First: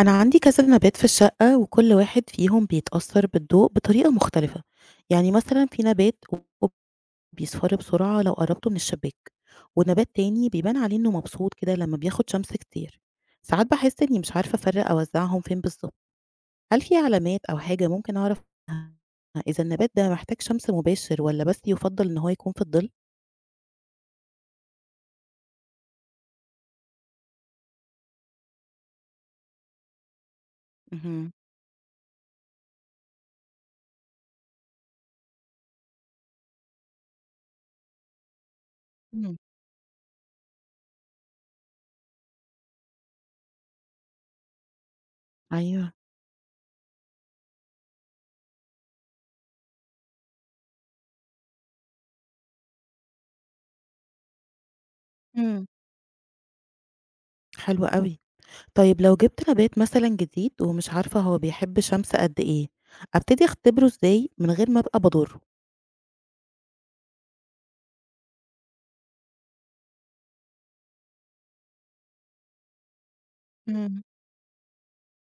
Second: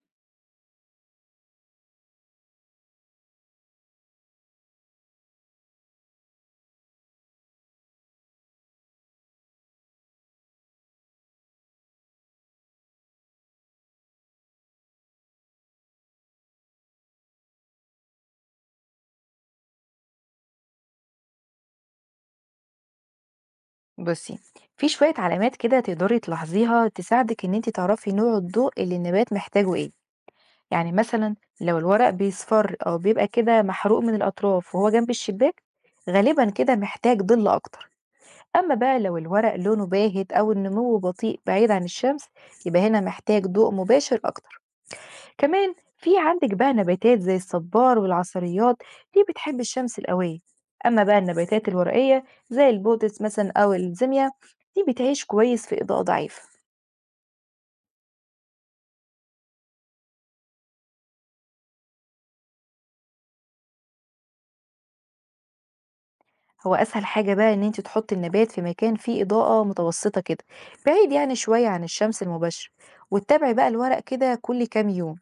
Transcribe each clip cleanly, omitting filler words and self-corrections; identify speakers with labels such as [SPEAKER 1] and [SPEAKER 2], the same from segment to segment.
[SPEAKER 1] أنا عندي كذا نبات في الشقة وكل واحد فيهم بيتأثر بالضوء بطريقة مختلفة. يعني مثلا في نبات بيصفر بسرعة لو قربته من الشباك، ونبات تاني بيبان عليه إنه مبسوط كده لما بياخد شمس كتير. ساعات بحس إني مش عارفة أفرق أوزعهم فين بالظبط. هل في علامات أو حاجة ممكن أعرف إذا النبات ده محتاج شمس مباشر ولا بس يفضل إن هو يكون في الظل؟
[SPEAKER 2] بُصّي، في شوية علامات كده تقدري تلاحظيها تساعدِك إن أنتِ تعرفي نوع الضوء اللي النبات محتاجه إيه، يعني
[SPEAKER 1] مهم.
[SPEAKER 2] مثلًا لو الورق بيصفر أو بيبقى كده محروق من الأطراف وهو جنب الشباك، غالبًا كده محتاج ضِل أكتر، أمّا بقى لو
[SPEAKER 1] مم. مم.
[SPEAKER 2] الورق لونه باهت أو النمو بطيء بعيد عن الشمس، يبقى هنا محتاج ضوء مباشر أكتر. كمان
[SPEAKER 1] أيوه.
[SPEAKER 2] في عندك بقى نباتات زي الصبار والعصريات، دي بتحب الشمس القوية. أما بقى النباتات الورقية زي البوتس مثلا أو الزيميا، دي بتعيش كويس
[SPEAKER 1] مم.
[SPEAKER 2] في إضاءة ضعيفة.
[SPEAKER 1] حلو قوي. طيب لو جبت نبات مثلا جديد ومش عارفة هو بيحب شمس قد ايه، ابتدي اختبره ازاي من غير ما ابقى بضره.
[SPEAKER 2] هو أسهل حاجة بقى إن أنت تحطي النبات في مكان فيه إضاءة متوسطة كده، بعيد يعني شوية عن الشمس المباشرة، وتتابعي بقى الورق
[SPEAKER 1] مم.
[SPEAKER 2] كده كل كام يوم.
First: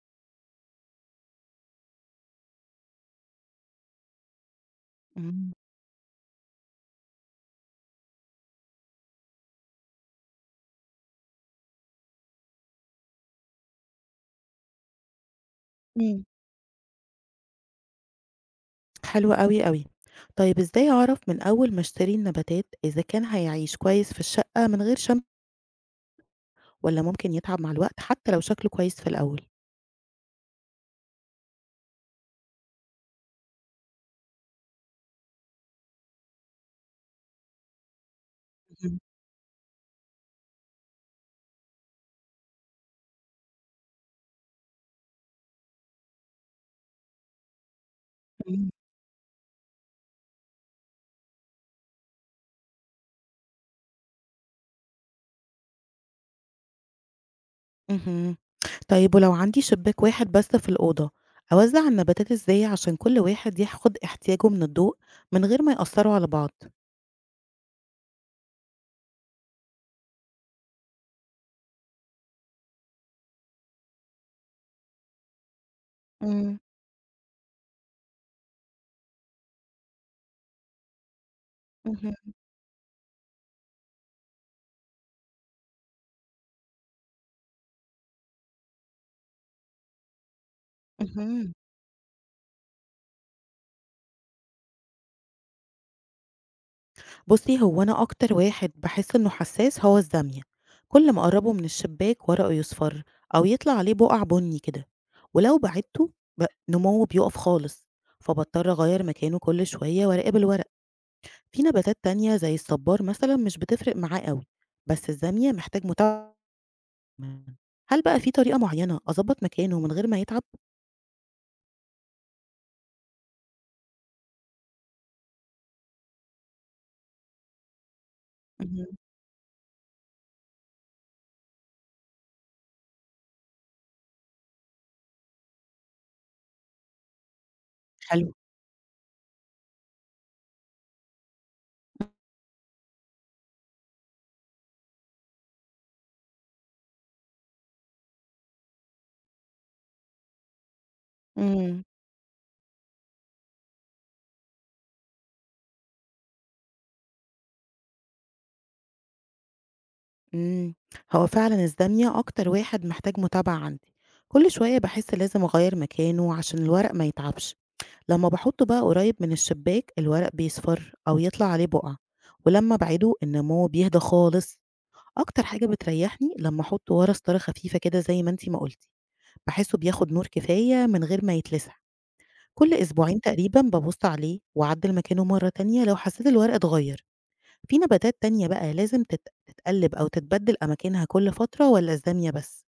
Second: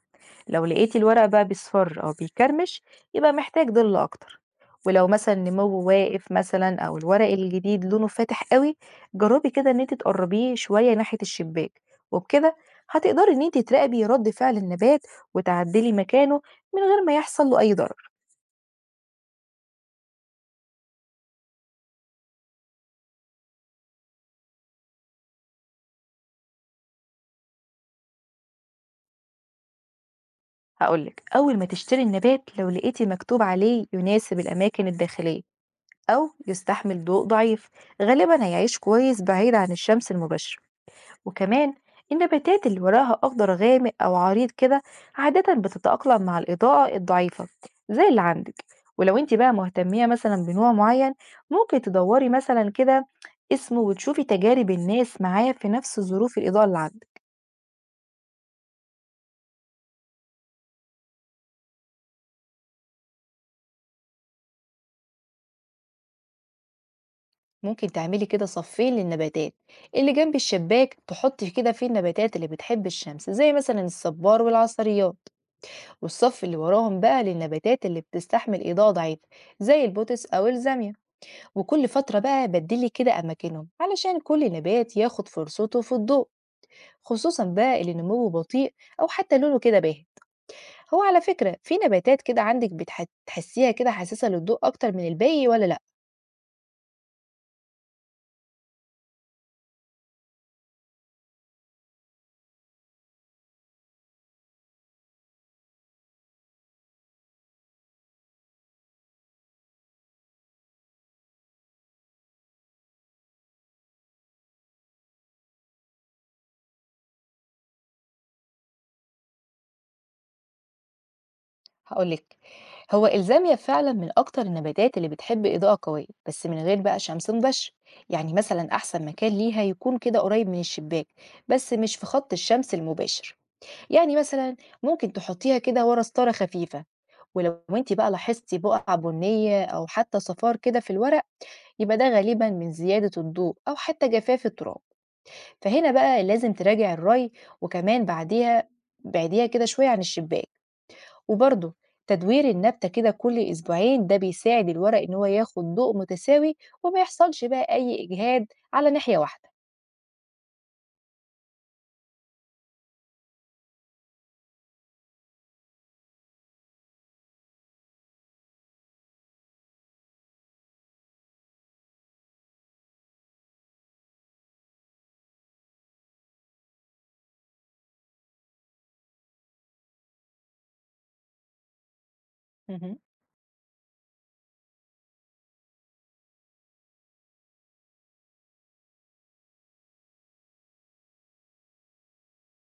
[SPEAKER 2] لو لقيتي الورق بقى بيصفر أو بيكرمش، يبقى محتاج ظل أكتر. ولو مثلا
[SPEAKER 1] مم.
[SPEAKER 2] نمو واقف مثلا أو الورق الجديد لونه فاتح قوي، جربي كده إن انت تقربيه شوية ناحية الشباك، وبكده هتقدري إن انت تراقبي رد فعل النبات وتعدلي
[SPEAKER 1] مم.
[SPEAKER 2] مكانه من غير ما يحصل له أي ضرر.
[SPEAKER 1] حلوة قوي قوي. طيب ازاي اعرف من اول ما اشتري النباتات اذا كان هيعيش كويس في الشقة من غير شمس، ولا ممكن يتعب مع الوقت حتى لو شكله كويس في الاول.
[SPEAKER 2] هقولك، أول ما تشتري النبات لو لقيتي مكتوب عليه يناسب الأماكن الداخلية أو يستحمل ضوء ضعيف، غالبا هيعيش
[SPEAKER 1] مم.
[SPEAKER 2] كويس بعيد عن الشمس المباشرة. وكمان النباتات اللي وراها أخضر غامق أو عريض كده عادة بتتأقلم مع الإضاءة الضعيفة، زي اللي عندك.
[SPEAKER 1] مم.
[SPEAKER 2] ولو انت بقى مهتمية مثلا بنوع معين، ممكن تدوري مثلا كده اسمه وتشوفي تجارب الناس معاه في نفس ظروف الإضاءة اللي عندك.
[SPEAKER 1] مهم. طيب ولو عندي شباك واحد بس في الأوضة، أوزع النباتات إزاي عشان كل واحد ياخد احتياجه من الضوء من غير ما يأثروا على بعض.
[SPEAKER 2] ممكن تعملي كده صفين للنباتات، اللي جنب الشباك تحطي كده فيه النباتات اللي بتحب الشمس زي مثلا الصبار والعصريات، والصف اللي
[SPEAKER 1] مم.
[SPEAKER 2] وراهم بقى للنباتات اللي بتستحمل إضاءة ضعيفة زي البوتس أو الزاميا. وكل فترة
[SPEAKER 1] مهم.
[SPEAKER 2] بقى بدلي كده أماكنهم علشان كل نبات ياخد فرصته في الضوء، خصوصا بقى اللي نموه بطيء أو حتى لونه كده باهت. هو على
[SPEAKER 1] اهم.
[SPEAKER 2] فكرة في نباتات كده عندك تحسيها كده حساسة للضوء أكتر من الباقي ولا لأ؟
[SPEAKER 1] بُصّي، هو أنا أكتر واحد باحس إنه حساس هو الزاوية، كل ما أقرّبه من الشباك ورقه يصفر أو يطلع عليه بُقع بُني كده، ولو بعدته نموّه بيُقف خالص، فباضطر أغيّر مكانه كل شوية وأراقب الورق. في نباتات تانية زي الصبار مثلًا مش بتفرق معاه أوي، بس الزامية محتاج متابعة. هل بقى في طريقة معيّنة أضبّط مكانه من غير ما يتعب؟
[SPEAKER 2] هقولك، هو الزاميا فعلا من أكتر النباتات اللي بتحب إضاءة قوية بس من غير بقى شمس مباشرة، يعني مثلا
[SPEAKER 1] اهم،
[SPEAKER 2] أحسن مكان ليها يكون كده قريب من الشباك، بس مش في خط الشمس المباشر. يعني مثلا ممكن تحطيها كده ورا ستارة خفيفة. ولو انت بقى
[SPEAKER 1] حلو،
[SPEAKER 2] لاحظتي بقع بنية أو حتى صفار كده في الورق، يبقى ده غالبا من زيادة الضوء أو حتى جفاف التراب، فهنا بقى لازم تراجع الري، وكمان بعديها كده شوية عن الشباك. وبرده
[SPEAKER 1] إمم.
[SPEAKER 2] تدوير النبتة كده كل أسبوعين ده بيساعد الورق إن هو ياخد ضوء متساوي، وما يحصلش بقى أي إجهاد على ناحية واحدة.
[SPEAKER 1] إمم، هو فعلًا الزاوية أكتر واحد محتاج متابعة عندي، كل شوية باحس لازم أغيّر مكانه عشان الورق ما يتعبش، لمّا باحطه بقى قريب من الشباك الورق بيصفر أو يطلع عليه بقع، ولمّا أبعده النمو بيهدى خالص، أكتر حاجة بتريحني لمّا أحطه ورا ستارة خفيفة كده زي ما أنتِ ما قُلتِ، باحسه بياخد نور كفاية من غير ما يتلسع، كل
[SPEAKER 2] مهم.
[SPEAKER 1] أسبوعين تقريبًا بابُص عليه وأعدّل مكانه مرّة تانية لو حسيت الورق اتغير. في نباتات تانية بقى لازم تتقلّب أو تتبدّل أماكنها كل فترة والّا الزاوية بس؟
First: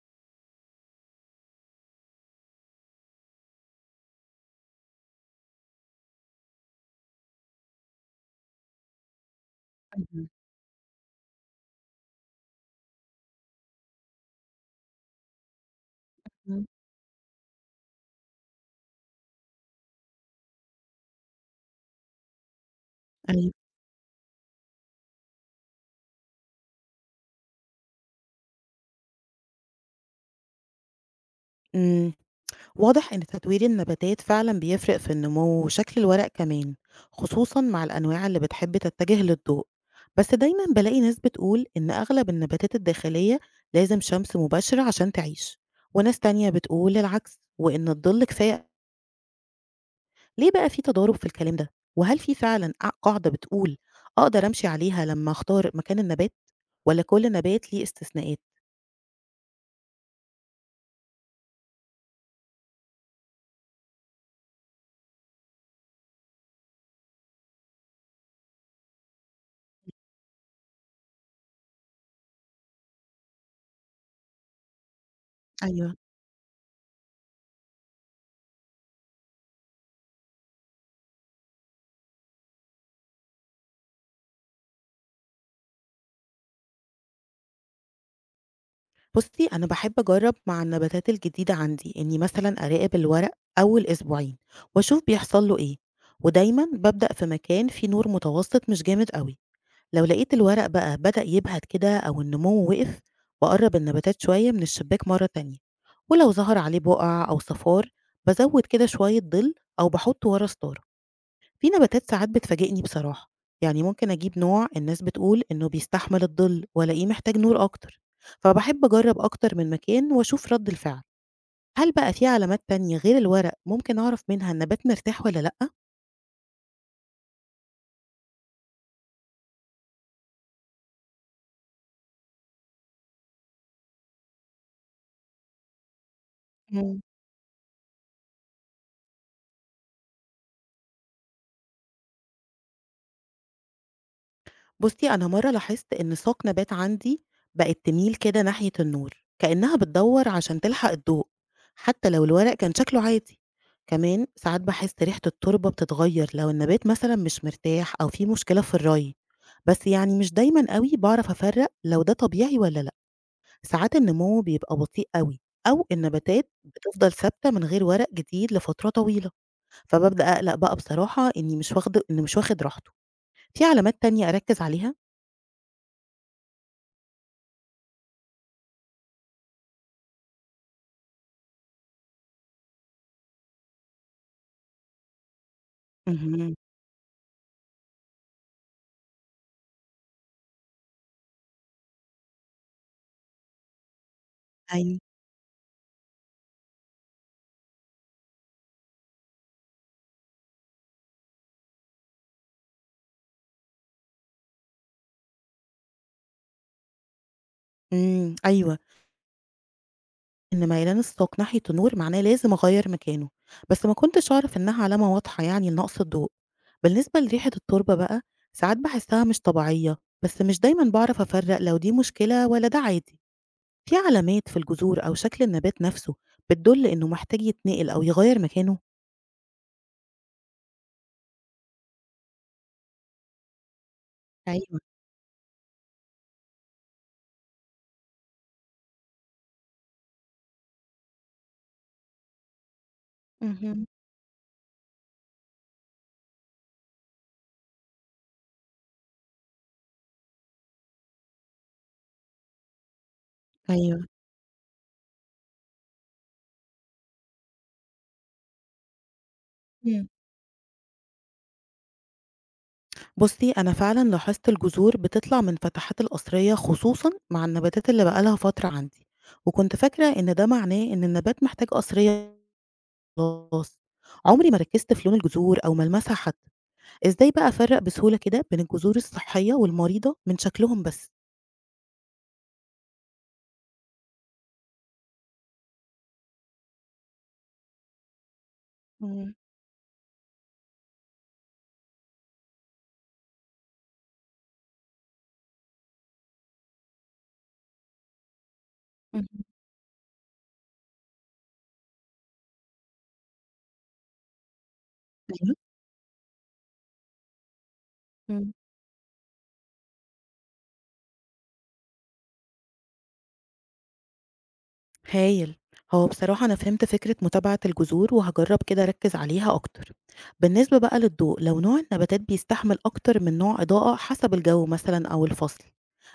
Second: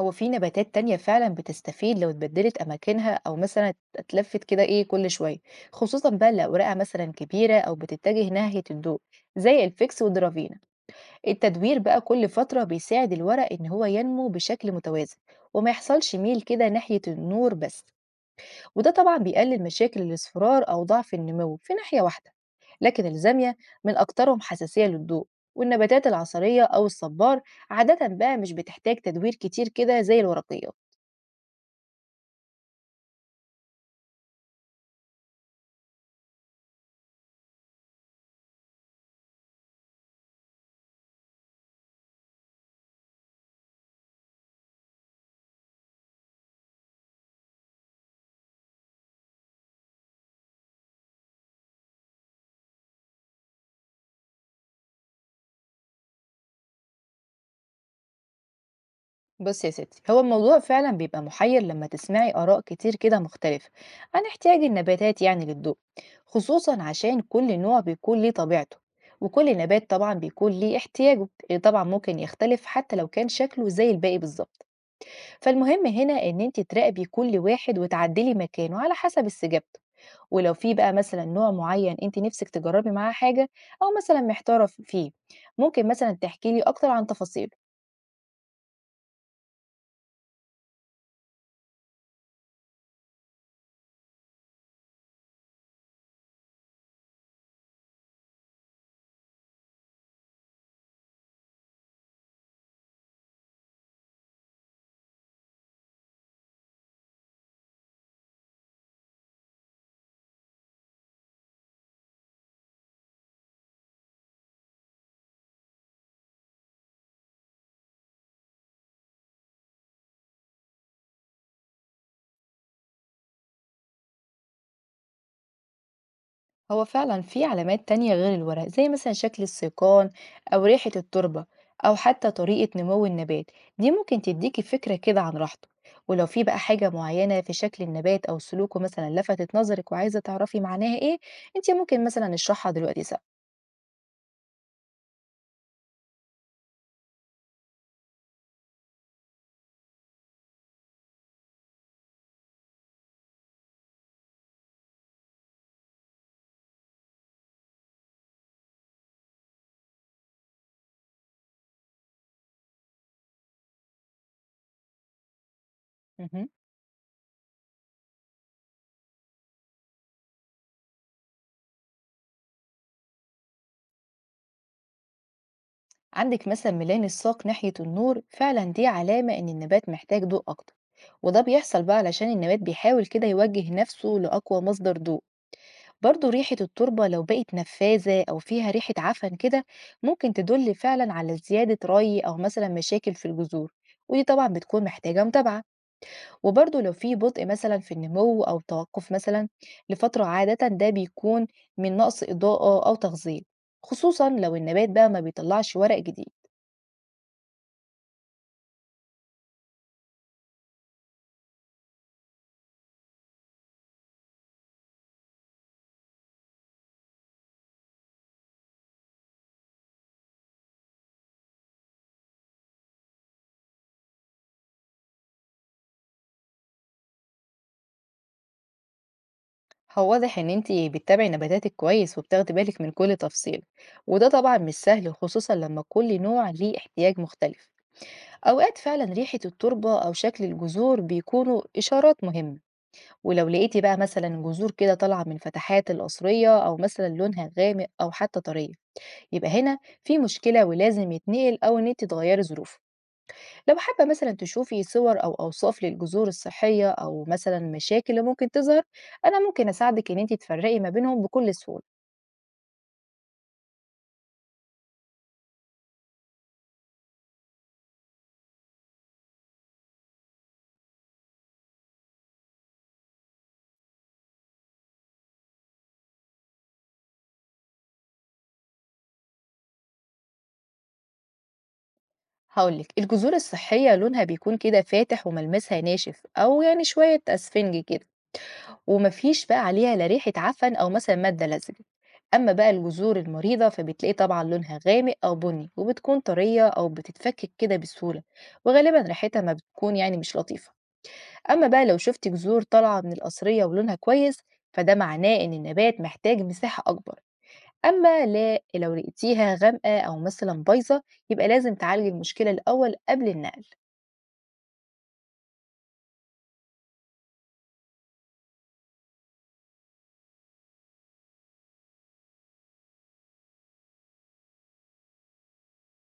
[SPEAKER 2] هو في نباتات تانية فعلا بتستفيد لو اتبدلت أماكنها أو مثلا اتلفت كده إيه كل شوية، خصوصا بقى لو أوراقها مثلا كبيرة أو بتتجه ناحية الضوء، زي الفيكس
[SPEAKER 1] اهم،
[SPEAKER 2] والدرافينا. التدوير بقى كل فترة بيساعد الورق إن هو ينمو بشكل متوازن، وما يحصلش ميل
[SPEAKER 1] إمم.
[SPEAKER 2] كده ناحية النور بس. وده طبعا بيقلل مشاكل الاصفرار أو ضعف النمو في ناحية واحدة. لكن
[SPEAKER 1] أيوه،
[SPEAKER 2] الزاوية من أكترهم حساسية للضوء. والنباتات العصرية أو الصبار عادة بقى مش بتحتاج تدوير كتير كده زي الورقيات.
[SPEAKER 1] إمم، واضح إن تدوير النباتات فعلًا بيفرق في النمو وشكل الورق كمان، خصوصًا مع الأنواع اللي بتحب تتجه للضوء، بس دايمًا بالاقي ناس بتقول إن أغلب النباتات الداخلية لازم شمس مباشرة عشان تعيش، وناس تانية بتقول العكس، وإن الضل كفاية. ليه بقى في تضارب في الكلام ده؟ وهل في فعلًا قاعدة بتقول أقدر أمشي عليها لمّا أختار مكان النبات، والّا كل نبات ليه استثناءات؟
[SPEAKER 2] بصي يا ستي، هو الموضوع فعلا بيبقى محير لما تسمعي آراء كتير كده مختلفة عن احتياج النباتات يعني للضوء، خصوصا عشان كل نوع بيكون ليه طبيعته، وكل نبات طبعا بيكون ليه احتياجه اللي طبعا ممكن يختلف حتى لو كان شكله زي الباقي بالظبط. فالمهم
[SPEAKER 1] أيوه.
[SPEAKER 2] هنا ان انت تراقبي كل واحد وتعدلي مكانه على حسب استجابته. ولو في بقى مثلا نوع معين انت نفسك تجربي معاه حاجة او مثلا محتارة فيه، ممكن مثلا تحكي لي اكتر عن تفاصيله.
[SPEAKER 1] بُصّي، أنا باحب أجرّب مع النباتات الجديدة عندي إني مثلًا أراقب الورق أول أسبوعين وأشوف بيحصل له إيه، ودايمًا بابدأ في مكان فيه نور متوسط مش جامد أوي. لو لقيت الورق بقى بدأ يبهت كده أو النمو وقف بقرب النباتات شوية من الشباك مرة تانية، ولو ظهر عليه بقع أو صفار بزود كده شوية ظل أو بحطه ورا ستارة. في نباتات ساعات بتفاجئني بصراحة، يعني ممكن أجيب نوع الناس بتقول إنه بيستحمل الظل وألاقيه محتاج نور أكتر، فبحب أجرب أكتر من مكان وأشوف رد الفعل. هل بقى في علامات تانية غير الورق ممكن أعرف منها النبات مرتاح ولا لأ؟
[SPEAKER 2] هو فعلا في علامات تانية غير الورق، زي مثلا شكل السيقان أو ريحة التربة أو حتى طريقة نمو النبات. دي ممكن تديكي فكرة كده عن راحته. ولو في بقى حاجة معينة في شكل النبات أو سلوكه مثلا لفتت نظرك وعايزة تعرفي معناها إيه، أنت ممكن مثلا نشرحها دلوقتي سوا.
[SPEAKER 1] بُصّي، أنا مرّة لاحظت إن ساق نبات عندي بقت تميل كده ناحية النور، كإنها بتدوّر عشان تلحق الضوء، حتى لو الورق كان شكله عادي. كمان ساعات باحس ريحة التربة بتتغير لو النبات مثلًا مش مرتاح أو في مشكلة في الري، بس يعني مش دايمًا أوي باعرف أفرّق لو ده طبيعي والّا لأ. ساعات النمو بيبقى بطيء أوي أو
[SPEAKER 2] مهم.
[SPEAKER 1] النباتات بتفضل ثابتة من غير ورق جديد لفترة طويلة، فبابدأ أقلق بقى بصراحة إني مش واخده إنه مش واخد راحته. في علامات تانية أركّز عليها؟
[SPEAKER 2] عندك مثلا ميلان الساق ناحية النور، فعلا دي علامة إن النبات محتاج ضوء أكتر، وده بيحصل بقى علشان النبات بيحاول كده يوجه نفسه لأقوى مصدر ضوء. برضو
[SPEAKER 1] اهم.
[SPEAKER 2] ريحة التربة لو بقت نفاذة أو فيها ريحة عفن كده، ممكن تدل فعلا على زيادة ري أو مثلا مشاكل في الجذور، ودي طبعا بتكون
[SPEAKER 1] أيوه.
[SPEAKER 2] محتاجة متابعة. وبرضو لو في بطء مثلا في النمو أو توقف مثلا لفترة، عادة ده بيكون من نقص إضاءة أو تغذية، خصوصا لو النبات بقى ما بيطلعش ورق جديد.
[SPEAKER 1] إمم، أيوه. إنما إعلان الساق ناحية النور معناه لازم أغيّر مكانه، بس ما كنتش أعرف إنها علامة واضحة يعني لنقص الضوء. بالنسبة لريحة التربة بقى، ساعات باحسّها مش طبيعية، بس مش دايمًا باعرف أفرّق لو دي مشكلة والّا ده عادي. في علامات في الجذور أو شكل النبات نفسه بتدُل إنه محتاج يتنقل أو يغيّر مكانه؟
[SPEAKER 2] هو واضح ان انتي بتتابعي نباتاتك كويس وبتاخدي بالك من كل تفصيل، وده طبعا مش
[SPEAKER 1] أيوه.
[SPEAKER 2] سهل خصوصا لما كل نوع ليه احتياج مختلف. أوقات فعلا ريحة التربة أو شكل الجذور بيكونوا إشارات مهمة، ولو لقيتي
[SPEAKER 1] اهم.
[SPEAKER 2] بقى مثلا جذور كده طالعة من فتحات القصرية أو مثلا لونها غامق أو حتى طرية، يبقى هنا في مشكلة ولازم يتنقل أو إن أنت تغيري ظروفه. لو
[SPEAKER 1] أيوه.
[SPEAKER 2] حابة مثلا تشوفي صور أو أوصاف للجذور الصحية أو مثلا مشاكل اللي ممكن تظهر، أنا ممكن أساعدك إن أنت تفرقي ما بينهم بكل سهولة.
[SPEAKER 1] بُصّي، أنا فعلًا لاحظت الجذور بتطلع من فتحات القصرية خصوصًا مع النباتات اللي بقى لها فترة عندي، وكنت فاكرة إن ده معناه إن النبات محتاج قصرية خلاص، عمري ما ركزت في لون الجذور أو ملمسها حتى. إزاي بقى أفرّق بسهولة كده بين الجذور الصحية والمريضة من شكلهم بس؟
[SPEAKER 2] هقولك، الجذور الصحية لونها بيكون كده فاتح وملمسها ناشف أو يعني شوية أسفنج كده، وما
[SPEAKER 1] إمم،
[SPEAKER 2] فيش بقى عليها لا ريحة عفن أو مثلا مادة لزجة. أما بقى الجذور المريضة، فبتلاقي طبعا لونها غامق أو بني وبتكون طرية أو بتتفكك كده بسهولة، وغالبا
[SPEAKER 1] اهم،
[SPEAKER 2] ريحتها ما بتكون يعني مش لطيفة. أما بقى لو شفت جذور طالعة من القصرية ولونها كويس، فده معناه إن
[SPEAKER 1] أيوه.
[SPEAKER 2] النبات محتاج مساحة أكبر. أما
[SPEAKER 1] إمم.
[SPEAKER 2] لا لو لقيتيها غامقة أو مثلا بايظة، يبقى لازم تعالج المشكلة الأول قبل النقل.
[SPEAKER 1] هايل. هو بصراحة أنا فهمت فكرة متابعة الجذور وهجرب كده أركز عليها أكتر. بالنسبة بقى للضوء لو نوع النباتات بيستحمل أكتر من نوع إضاءة حسب الجو مثلا أو الفصل،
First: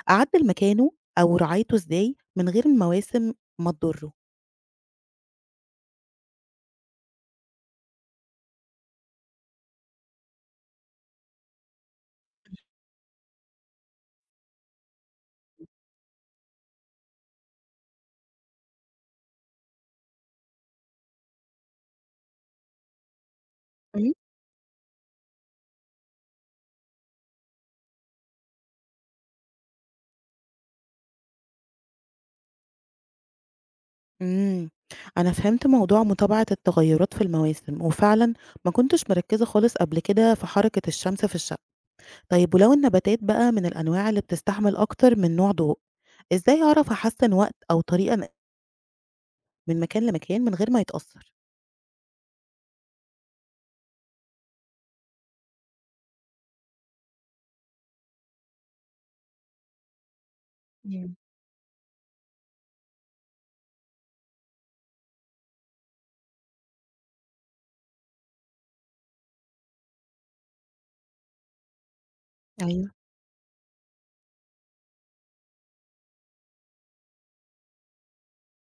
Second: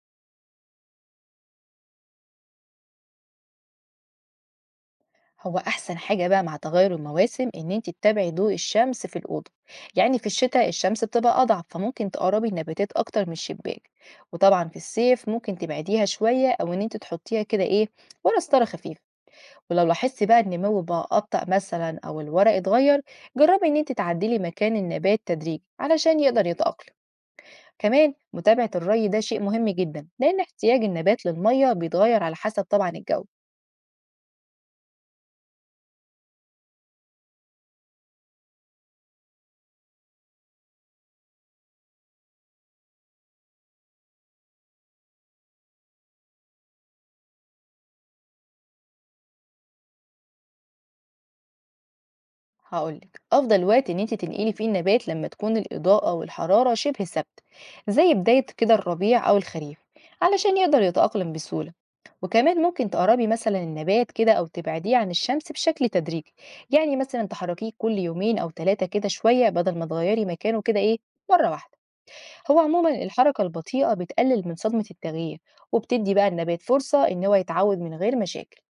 [SPEAKER 1] أعدل مكانه أو رعايته إزاي من غير المواسم ما تضره.
[SPEAKER 2] هو أحسن حاجة بقى مع تغير المواسم إن أنت تتابعي ضوء الشمس في الأوضة. يعني في الشتاء الشمس بتبقى أضعف، فممكن تقربي النباتات أكتر من الشباك. وطبعا في الصيف ممكن تبعديها شوية أو إن أنت تحطيها كده إيه ورا ستارة خفيفة. ولو لاحظتي بقى النمو بقى أبطأ مثلا أو الورق اتغير، جربي إن أنت
[SPEAKER 1] مم.
[SPEAKER 2] تعدلي مكان النبات تدريجي علشان يقدر يتأقلم. كمان متابعة الري ده شيء مهم جدا، لأن احتياج النبات للمية بيتغير على حسب طبعا الجو.
[SPEAKER 1] امم. أنا فهمت موضوع متابعة التغيرات في المواسم وفعلا ما كنتش مركزة خالص قبل كده في حركة الشمس في الشقة. طيب ولو النباتات بقى من الأنواع اللي بتستحمل أكتر من نوع ضوء، إزاي أعرف أحسن وقت أو طريقة من مكان لمكان من غير ما يتأثّر.
[SPEAKER 2] هقول لك، افضل وقت ان انت تنقلي فيه النبات لما تكون الاضاءه والحراره شبه ثابته، زي بدايه كده الربيع او الخريف، علشان يقدر
[SPEAKER 1] إمم،
[SPEAKER 2] يتاقلم بسهوله. وكمان ممكن تقربي مثلا النبات كده او تبعديه عن الشمس بشكل تدريجي، يعني مثلا تحركيه كل يومين او ثلاثه كده شويه بدل ما تغيري مكانه كده ايه مره واحده. هو عموما
[SPEAKER 1] أيوه.
[SPEAKER 2] الحركه البطيئه بتقلل من صدمه التغيير، وبتدي بقى النبات فرصه ان هو يتعود من غير مشاكل.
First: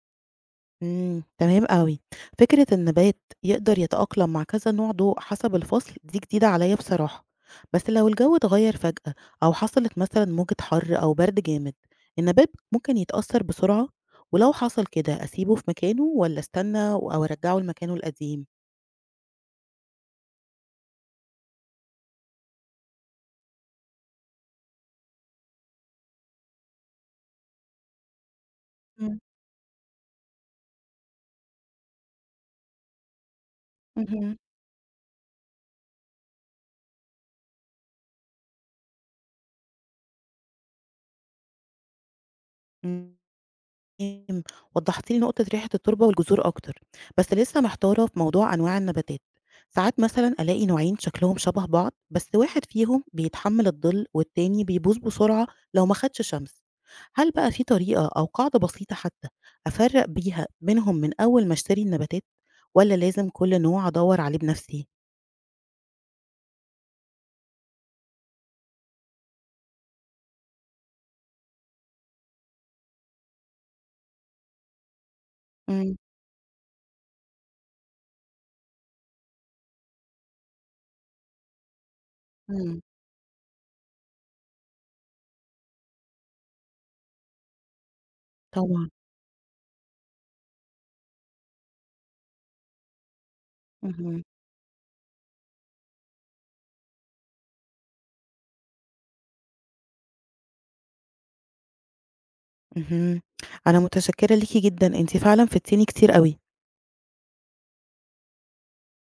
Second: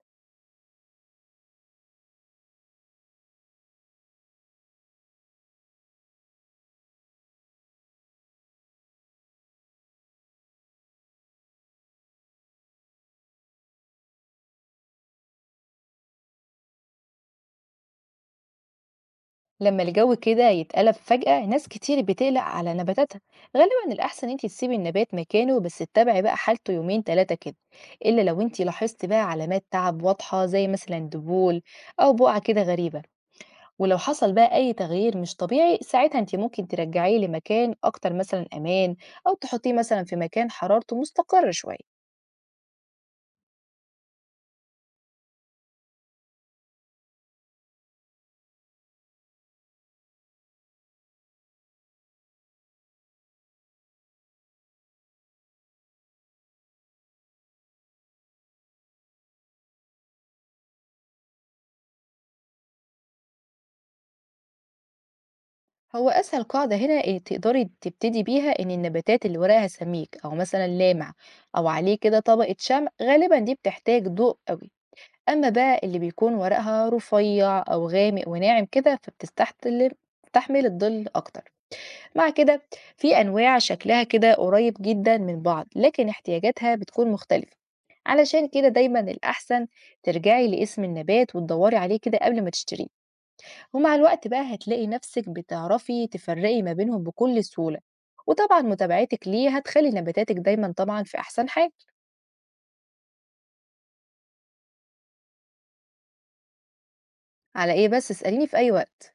[SPEAKER 1] إمم، تمام أوي. فكرة النبات يقدر يتأقلم مع كذا نوع ضوء حسب الفصل، دي جديدة عليَّ بصراحة، بس لو الجو اتغيّر فجأة أو حصلت مثلًا موجة حَر أو برد جامد، النبات ممكن يتأثّر بسرعة؟ ولو حصل كده أسيبه في مكانه والّا أستنى أو أرجّعه لمكانه القديم؟
[SPEAKER 2] لما الجو كده يتقلب فجأة، ناس كتير بتقلق على نباتاتها. غالبا الأحسن انتي تسيبي النبات مكانه بس تتابعي بقى حالته يومين تلاتة كده، إلا لو انتي لاحظتي
[SPEAKER 1] إمم،
[SPEAKER 2] بقى علامات تعب واضحة زي مثلا دبول أو بقعة كده غريبة. ولو حصل
[SPEAKER 1] اهم.
[SPEAKER 2] بقى أي تغيير مش طبيعي، ساعتها انتي ممكن ترجعيه لمكان أكتر مثلا أمان، أو تحطيه مثلا في مكان حرارته مستقرة شوية.
[SPEAKER 1] إمم. تمام، وضحتِ لي نقطة ريحة التربة والجذور أكتر، بس لسه محتارة في موضوع أنواع النباتات، ساعات مثلًا ألاقي نوعين شكلهم شبه بعض بس واحد فيهم بيتحمل الظل والتاني بيبوظ بسرعة لو ما خدش شمس، هل بقى في طريقة أو قاعدة بسيطة حتى أفرّق بيها بينهم من أول ما أشتري النباتات، والّا لازم كل نوع أدوّر عليه بنفسي؟
[SPEAKER 2] هو أسهل قاعدة هنا إيه تقدري تبتدي بيها، إن النباتات اللي ورقها سميك أو مثلا لامع أو عليه كده طبقة شمع غالبا دي بتحتاج ضوء قوي. أما بقى
[SPEAKER 1] إمم،
[SPEAKER 2] اللي بيكون ورقها رفيع أو غامق وناعم كده، فبتستحمل الظل أكتر. مع كده
[SPEAKER 1] إمم،
[SPEAKER 2] في أنواع شكلها كده قريب جدا من بعض لكن احتياجاتها بتكون مختلفة، علشان كده
[SPEAKER 1] طبعًا،
[SPEAKER 2] دايما الأحسن ترجعي لاسم النبات وتدوري عليه كده قبل ما تشتريه، ومع
[SPEAKER 1] اهم،
[SPEAKER 2] الوقت بقى هتلاقي نفسك بتعرفي تفرقي ما بينهم بكل سهولة. وطبعا متابعتك ليه هتخلي نباتاتك دايما طبعا في أحسن حال.
[SPEAKER 1] اهم، أنا متشكرة ليكِ جدًا، أنتِ فعلًا فدتيني كتير أوي.
[SPEAKER 2] على إيه بس؟ اسأليني في أي وقت.